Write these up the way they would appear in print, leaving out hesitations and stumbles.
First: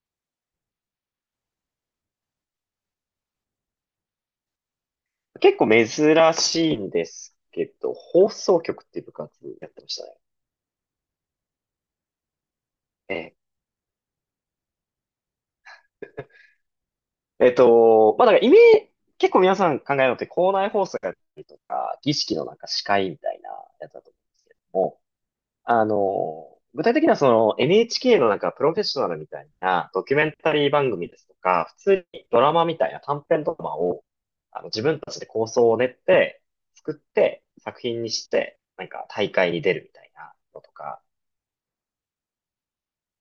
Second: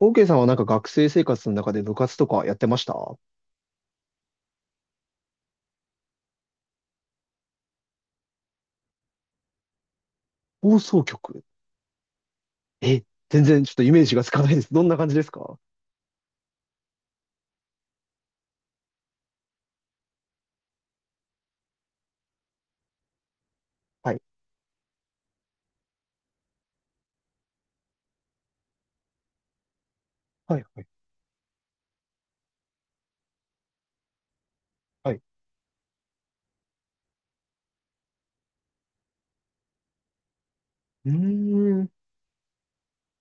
OK さんはなんか学生生活の中で部活とかやってました？結構珍しいんですけど、放送局っていう部活やってましたね。放送局？え、ええ全然ちょっとイメージがつかないです。どんな感じですか？えっと、まあ、だからイメージ、結構皆さん考えるのって校内放送やったりとか、儀式のなんか司会みたいなやつだとは思い。うんですけども、具体的にはその NHK のなんかプロフェッショナルみたいなドキュメンタはい、リーはい、番組ですとか、普通にドラマみたいな短編ドラマを、自分はたちい。で構想を練って、作って、作品にして、なんか大会に出るみたいなのとか、うーん。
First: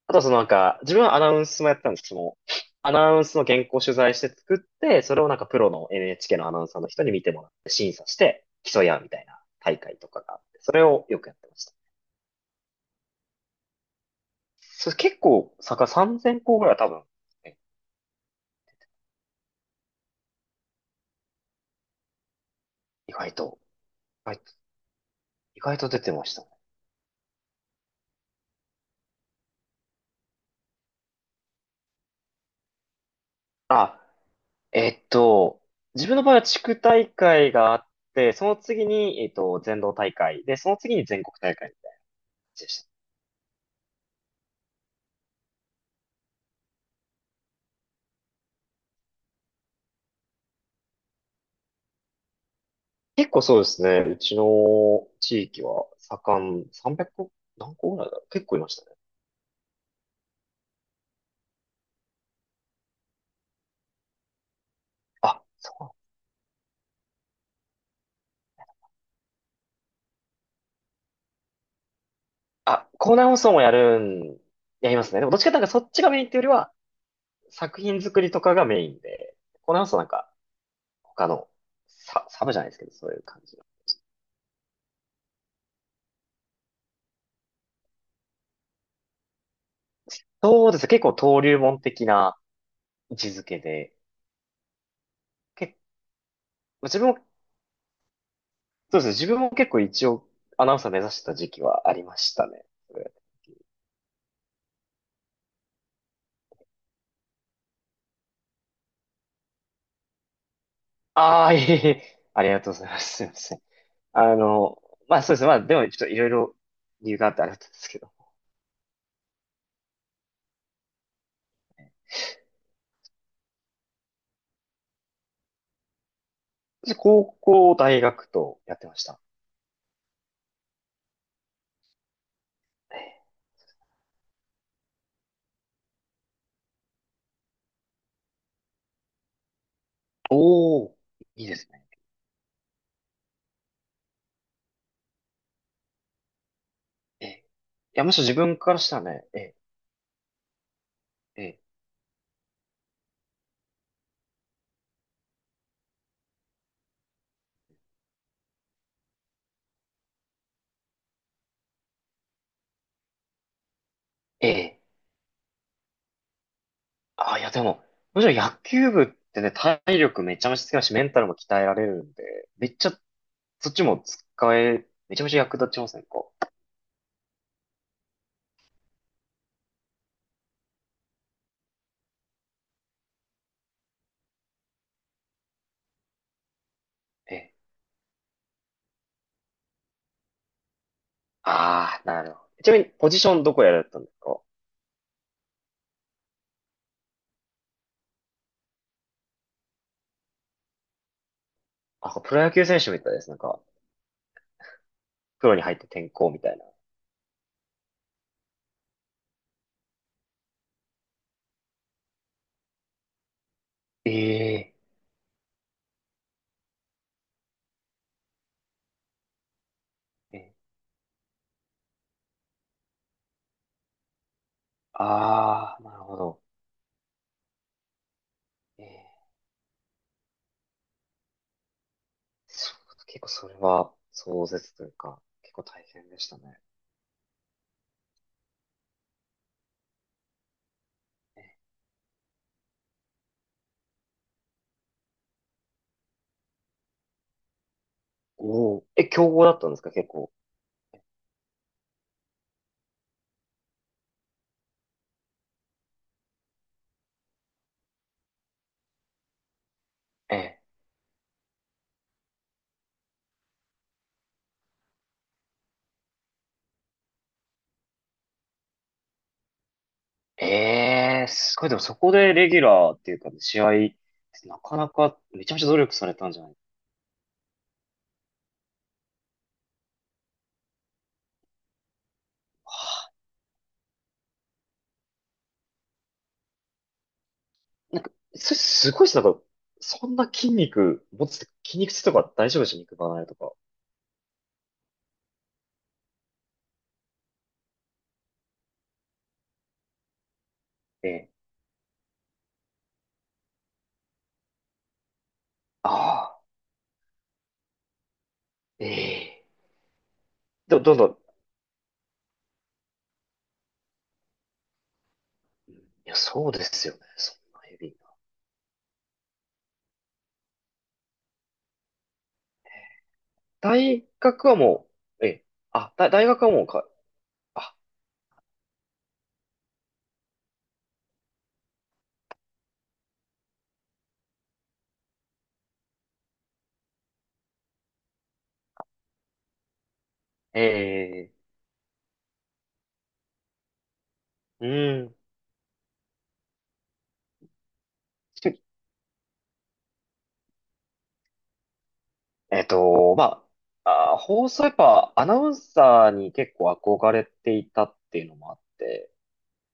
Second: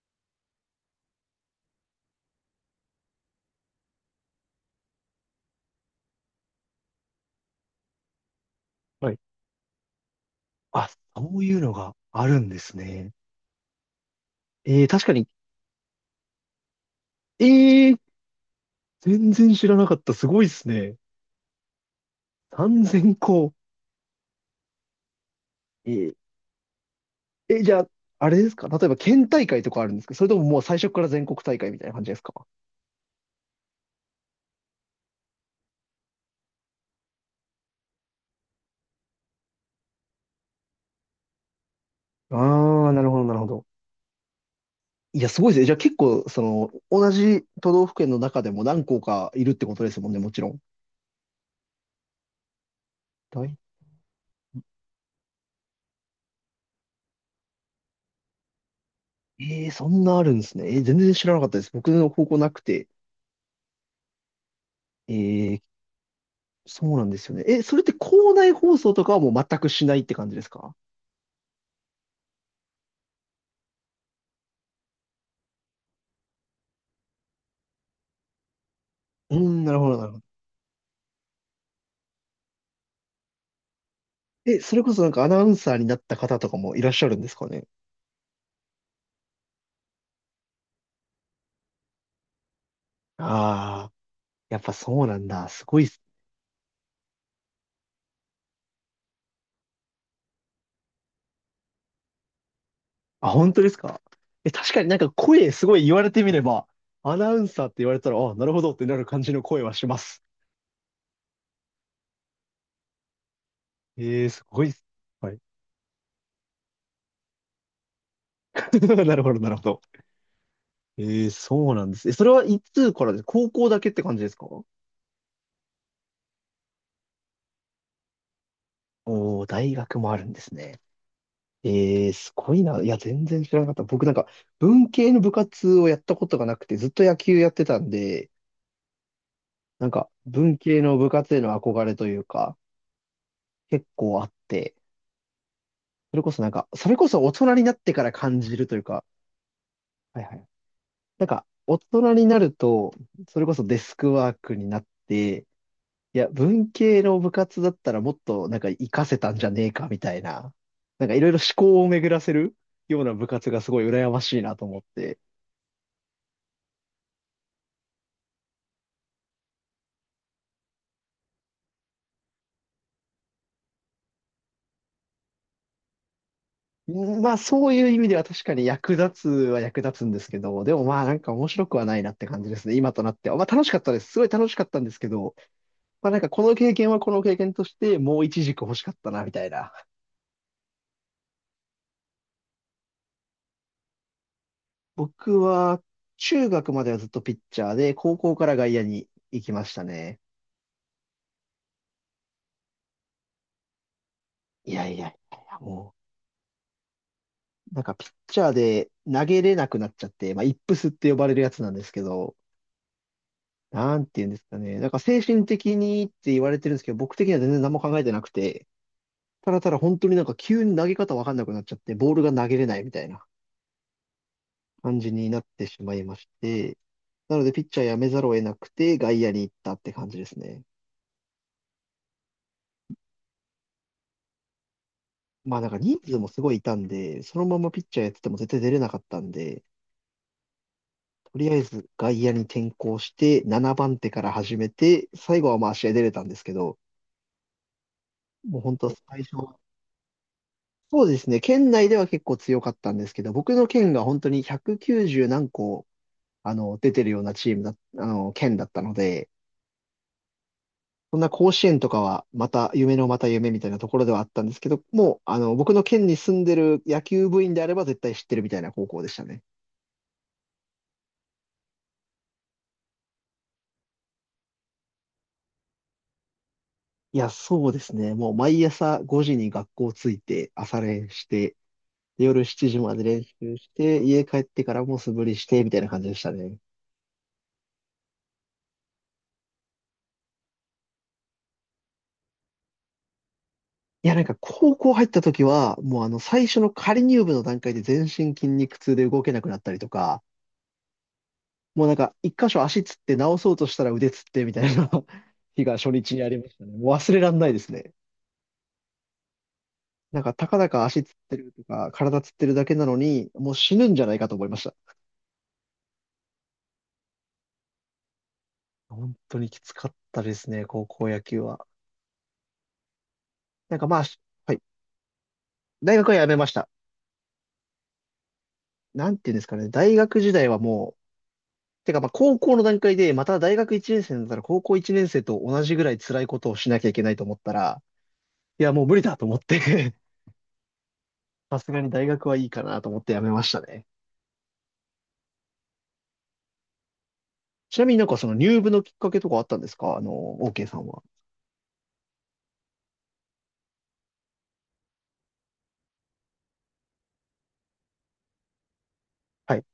あとはそのなんか、自分はアナウンスもやってたんですけども、アナウンスの原稿を取材して作って、それをなんかプロの NHK のアナウンサーの人に見てもらって審査して競い合うみはい。たいな大会とかがあって、それあ、をよくそやっうていまうしのた。があるんですね。えー、それ確か結に。構、坂3,000校ぐらいは多分、ええー、全然知らなかった。すごいですね。意外3000校。と、意外と、意外とえ出てー、ましたね。え、じゃあ、あれですか？例えば県大会とかあるんですか？それとももう最初から全国大会みたいな感じですか？あ、えっと、自分の場合は地区大会があって、その次に、全道大会で、その次に全国大会みたいな感あじでしあー、た。なるほど、なるほど。いや、すごいですね。じゃあ結構、その、同じ都道府県の中でも何校かいるってことですもんね、もちろん。結構大そうですね。うちの地域は盛ん、300何個ぐらいだろう。結構いましたね。えー、そんなあるんですね。えー全然知らなかったです。僕の高校なくて。えあ、ー、そう。そうなんですよね。え、それって校内放送とかはもう全くしないって感じですか？あ、校内放送もやるん、やりますね。でもどっちかというとなんかそっちがメインっていうよりは、作品作りとかがメインで、うーん、な校る内放ほ送ど、ななんるほど。か他のサブじゃないですけど、そういう感じの。え、それこそなんかアナウンサーになった方とかもいらっしゃるんですかね？そうですね。結構登竜門的な位置づけああ、で、やっぱそうなんだ。すけ、ごいっす。自分も、そうですね。自分も結構一応アナウンサー目指してた時期はありましたね。あ、本当ですか？え、確かになんか声すごい言われてみれば、アナウンサーって言われたら、あ、なるほどってなる感じの声はします。いえいえ、ありがとうございます。すいません。ええあすごいっの、す。はそうでい。すね。まあでもちょっといろいろ理由があってあれだったんですけど。なるほど、なるほど。ええそうなんです。え、それはいつからです？高校だけって感じですか？私、高校、大学とやってました。おー、大学もあるんですね。ええすごいな。いや、え全え。然知らなかった。僕なんか、文系の部活をやったことがなくて、ずっと野球やってたんで、なんか、文系おー、の部活へいいでのす憧ね。れというか、結構あって、それこそなんか、それこそえ大え。人になっていかや、らむしろ自感じ分るかといらうしたか、らね、えはいはい。なんえ。か、ええ。大人になると、それこそデスクワークになって、いや、文系の部活だったらもっとなんか活かせたんじゃねえかみたいな、なんかいろいろ思考を巡らせるような部活がすごい羨ましいえなと思っえ。て。いやでも、むしろ野球部ってね、体力めちゃめちゃつきますし、メンタルも鍛えられるんで、めっちゃ、そっちも使え、めちゃめちゃ役立ちませんか？うんまあそういう意味では確かに役立つは役立つんですけど、でもまあなんか面白くはないなって感じですね、今となっては。まあ楽しかったです。すごい楽しかったんですけど、まあなんかこの経験はこの経験ええ。としてもう一軸欲しかったなみたいな。ああ、なるほど。ちなみに、ポジションどこやられたんですか？僕は中学まではずっとピッチャーで、高校から外野に行きましたね。あ、プロ野球選手みたいです。なんか、いやいやいやいプロや、に入ってもう。転校みたいな。なんかピッチャーで投げれなくなっちゃって、まあ、イップスって呼ばれるやつなんですけど、なんて言うんですかえ。えね。なんか精神的にって言われてるんですけど、僕的には全然何も考えてなくて、ただただ本当になんかえ、急に投げ方わかんなくなっちゃって、ボールが投げれないみたいな感じになってあしあ、まないるまほしど。て、なのでピッチャーやめざるを得なくえて外ー、野に行ったって感じですね。そう、結構それは壮絶というか、結まあ構なんか大人変数でもしたすごいね。いたんで、そのままピッチャーやってても絶対出れなかったんで、とりあえず外野に転向して、7番手から始めて、最後はまあ試合出れたんですけど、もう本おお、当え、最強初豪だは、ったんですか、結構。そうですね、県内では結構強かったんですけど、僕の県が本当に190何個、出てるようなチームだ、県だったので、えそんな甲子園とかはまた夢のまた夢みたいなところではあったんですけど、もう、僕の県に住んでる野球部員であれば絶対知ってるみたいな高校でしたね。ー、えー、すごい、でもそこでレギュラーっていうか、試合、なかなかめちゃめちゃ努力されたんじゃない？いや、そうですね。もう毎朝5時に学校着いて朝練して、で夜7は時まであ。練習して、家帰ってからも素振りして、みたいな感じでしたね。なんか、それすごいですね。なんか、そんな筋肉持つって、筋肉痛とか大丈夫でしょ？肉離れとか。いや、なんか高校入った時は、もうあの最初の仮入部の段階で全身筋肉痛で動けなくなったりとか、ええ。もうなんか一箇所足つって直そうとしたら腕つってみたいな 日が初あ日にありあ、ましたね。もう忘れらんないですね。ええ。なんかたかだど、かどん足どつっん。てるとか体つってるだけなのに、もう死ぬんじゃないかと思いました。いや、そうですよね。そんなヘビー。本当にきつかったですね、高校野球は。なんかまあ、大学ははい。もう、え、大学は大やめ学まはしもうた。か、あ、なんていうんですかね。大学時代はもてか、まあ、高校の段階で、また大学1年生になったら、高校1年生と同じぐらい辛いことをしなきゃいけないと思ったら、いや、もう無理だと思って え さすがに大学はいいかなと思ってやめましたね。ー、うーん、ちなみになんかそのち入部のきっかけとかあったんですか？OK さんは。えっと、ま放送やっぱアナウンサーに結構憧れていたっていうのもあって、はい。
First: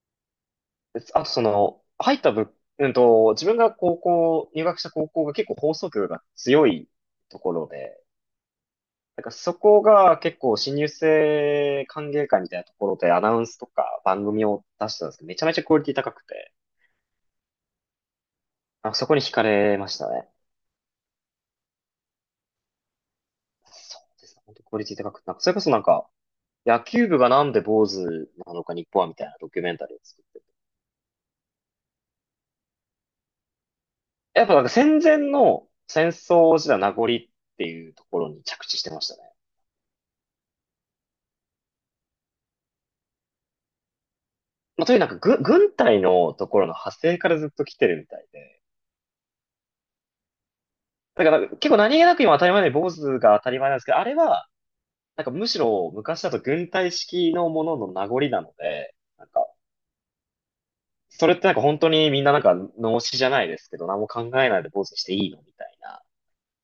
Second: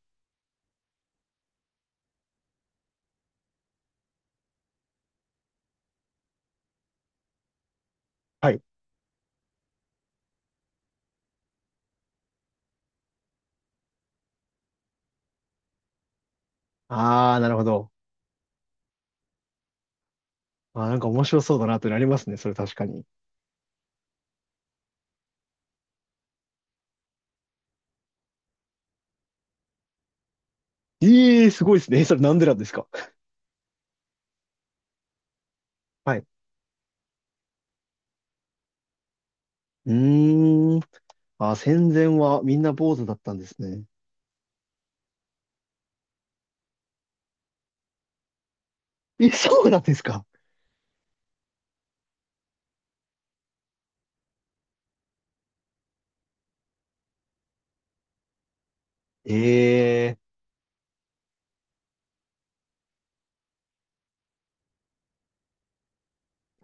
であとその、入った部、うんと、自分が入学した高校が結構放送局が強いところで、はい。なんかそこが結構新入生歓迎会みたいなところでアナウンスとか番組を出してたんですけど、めちゃめちゃクオリティ高くて、ああ、なるほど。あ、そこに惹かれましたね。あー、なんか面白そうだなってなりますね。それ確かに。そうですね。本当クオリティ高くて、なんか、それこそなんか、野球部がなんで坊主なのか日本はみたいなドキュメンタリーを作って。ええー、すごいですね。それなんでなんですか？やっぱなんか戦前の戦はい。う争時代の名残っていうところに着地してましたね。ーん。あー、戦前はみんな坊主だったんですね。まあ、というなんか軍隊のところの派生からずっと来てるみたいで。え、そうなんですか？だからなんか結構何気なく今当たり前で坊主が当たり前なんですけど、あれは、なんかむしろ昔だと軍隊式のものの名残なので、なんか、ええそれってなんか本当にみんななんか脳死じゃないですけど、何も考えないで坊主にしていいのみたいな。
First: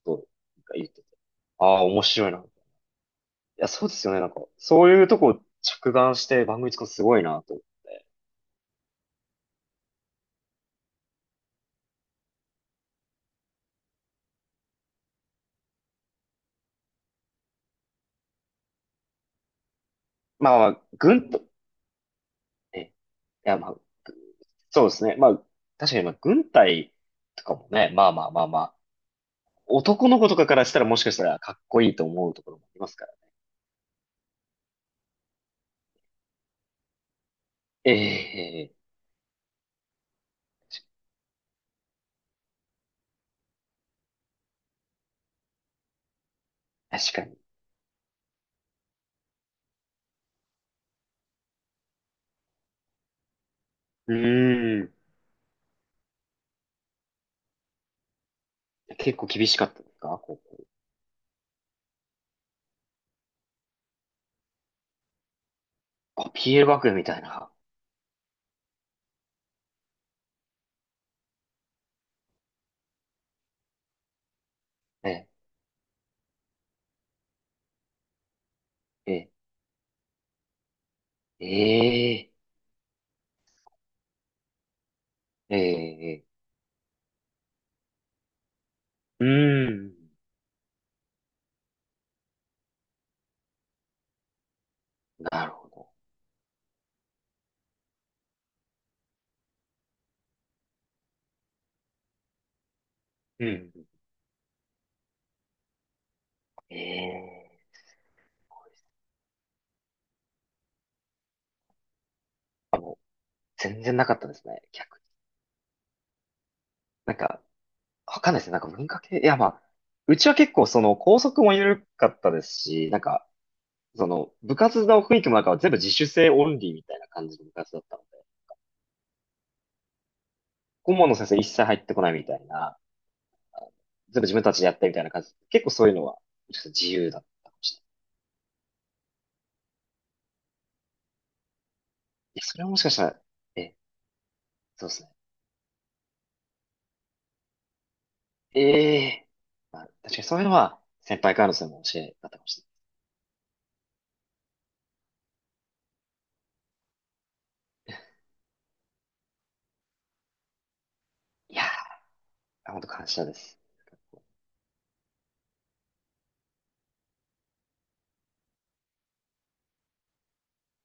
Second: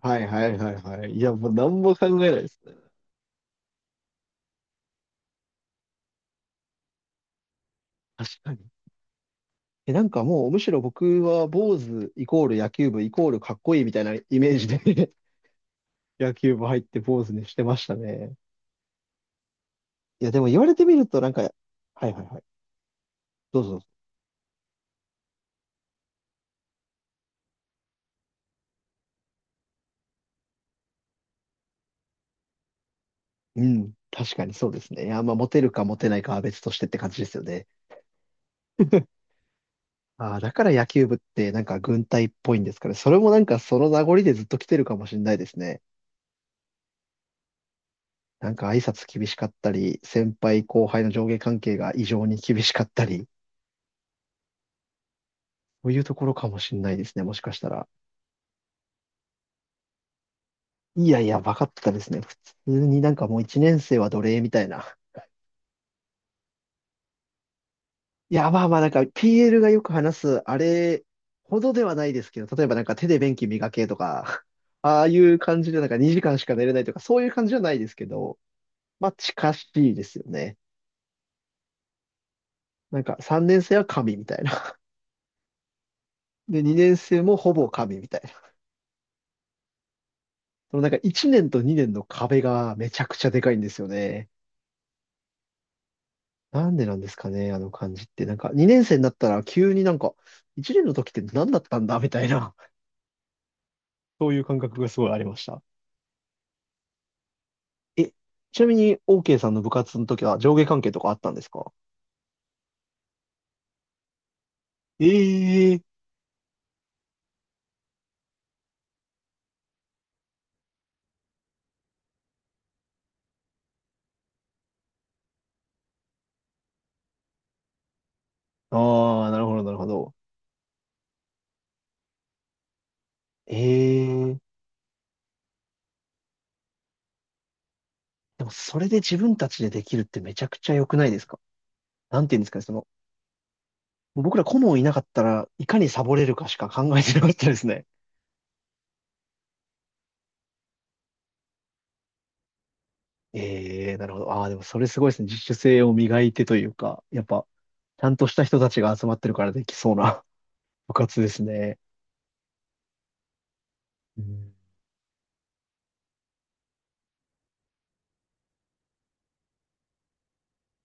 はこといはいはいが言ってはて。い。いや、もうあ何あ、も面考えな白いな。いいですね。や、そうですよね。なんか、そういうとこ着眼して番組作るのすごいなと思って。確かに。え、なんかもうむしろ僕は坊主イコール野球部イコールかっこいいみたいなイメージで 野球部入って坊主にしてましたね。いや、でもま言あわまれあ、てみるとな軍んか、と、はいはいはい。え、いやどうまあ、ぞ。そうですね。まあ、確かにまあ、軍隊とかもね、まあまあまあまあ、男の子とかからしたらもしかしたらかっこいいと思うところもありますから。うん。確かにそうですね。いや、まあモテるかモテないかは別としてって感じですよね。ええ。ああ、だから野球部ってなんか軍隊っぽいんですかね。それもなんかその名残でずっと来てるかもしれないですね。確かに。なんか挨拶厳しかったり、先輩後輩の上下関係が異常に厳しかったり。うーん。そういうところかもしんないですね、もしかしたら。結構厳しかったですか？こう、いやいや、バカってたですね。普通になんかもう一年生は奴隷みたいな。あ PL 学園みたいな。いや、まあまあなんか PL がよく話す、あれほどではないですけど、例えばなんか手で便器磨けとか、ああいえう感じでなんか2時間しか寝れないとか、そういう感じじゃないですけど、まあえ、え近しいですよね。え、ええ、なんか3年生は神みたいな。ええ。で、2年生もほぼ神みたいな。うーん。そのなんか1年と2年の壁がめちゃくちゃでかいんですよね。なるほど。なんでなんですかね、あの感じって。なんか、2年生になったら急になんか、1年の時って何だったんだみたいな、うん。そういう感覚がすごいありました。ええ。え、ちなみに、OK さんの部活の時は上下関係とかあったんですか？全然なかったですね。逆に。ええなんか、わかんないですね。なんか文化系、いやまあ、うちは結構その校則も緩かったですし、なんか、その部活の雰囲気もなんか全部自主性オンリーみたいな感じの部活だったので、ああー、なるほど、なるほど。顧問の先生一切入ってこないみたいな、あの全部自ええ分たちでやってみたいな感じ。結構そういうのは、ちょっと自由だったかもしれない。でも、それで自分たちでできるってめちゃくちゃ良くないですか？なんて言いうんや、ですそかね、れはそもしの、かしたら、え、僕ら顧問いそうなでかすっね。たらいかにサボれるかしか考えてなかったですね。ええ。まあ、確かにそういうのは先輩からのそれ教えだったかもしれなええなるほど。ああ、でもそれすごいですね。自主性を磨いてというか、やっぱ、ちゃんとした人たちが集まってるからできそうな 部活ですい。いやね。ー、本当感謝です。うん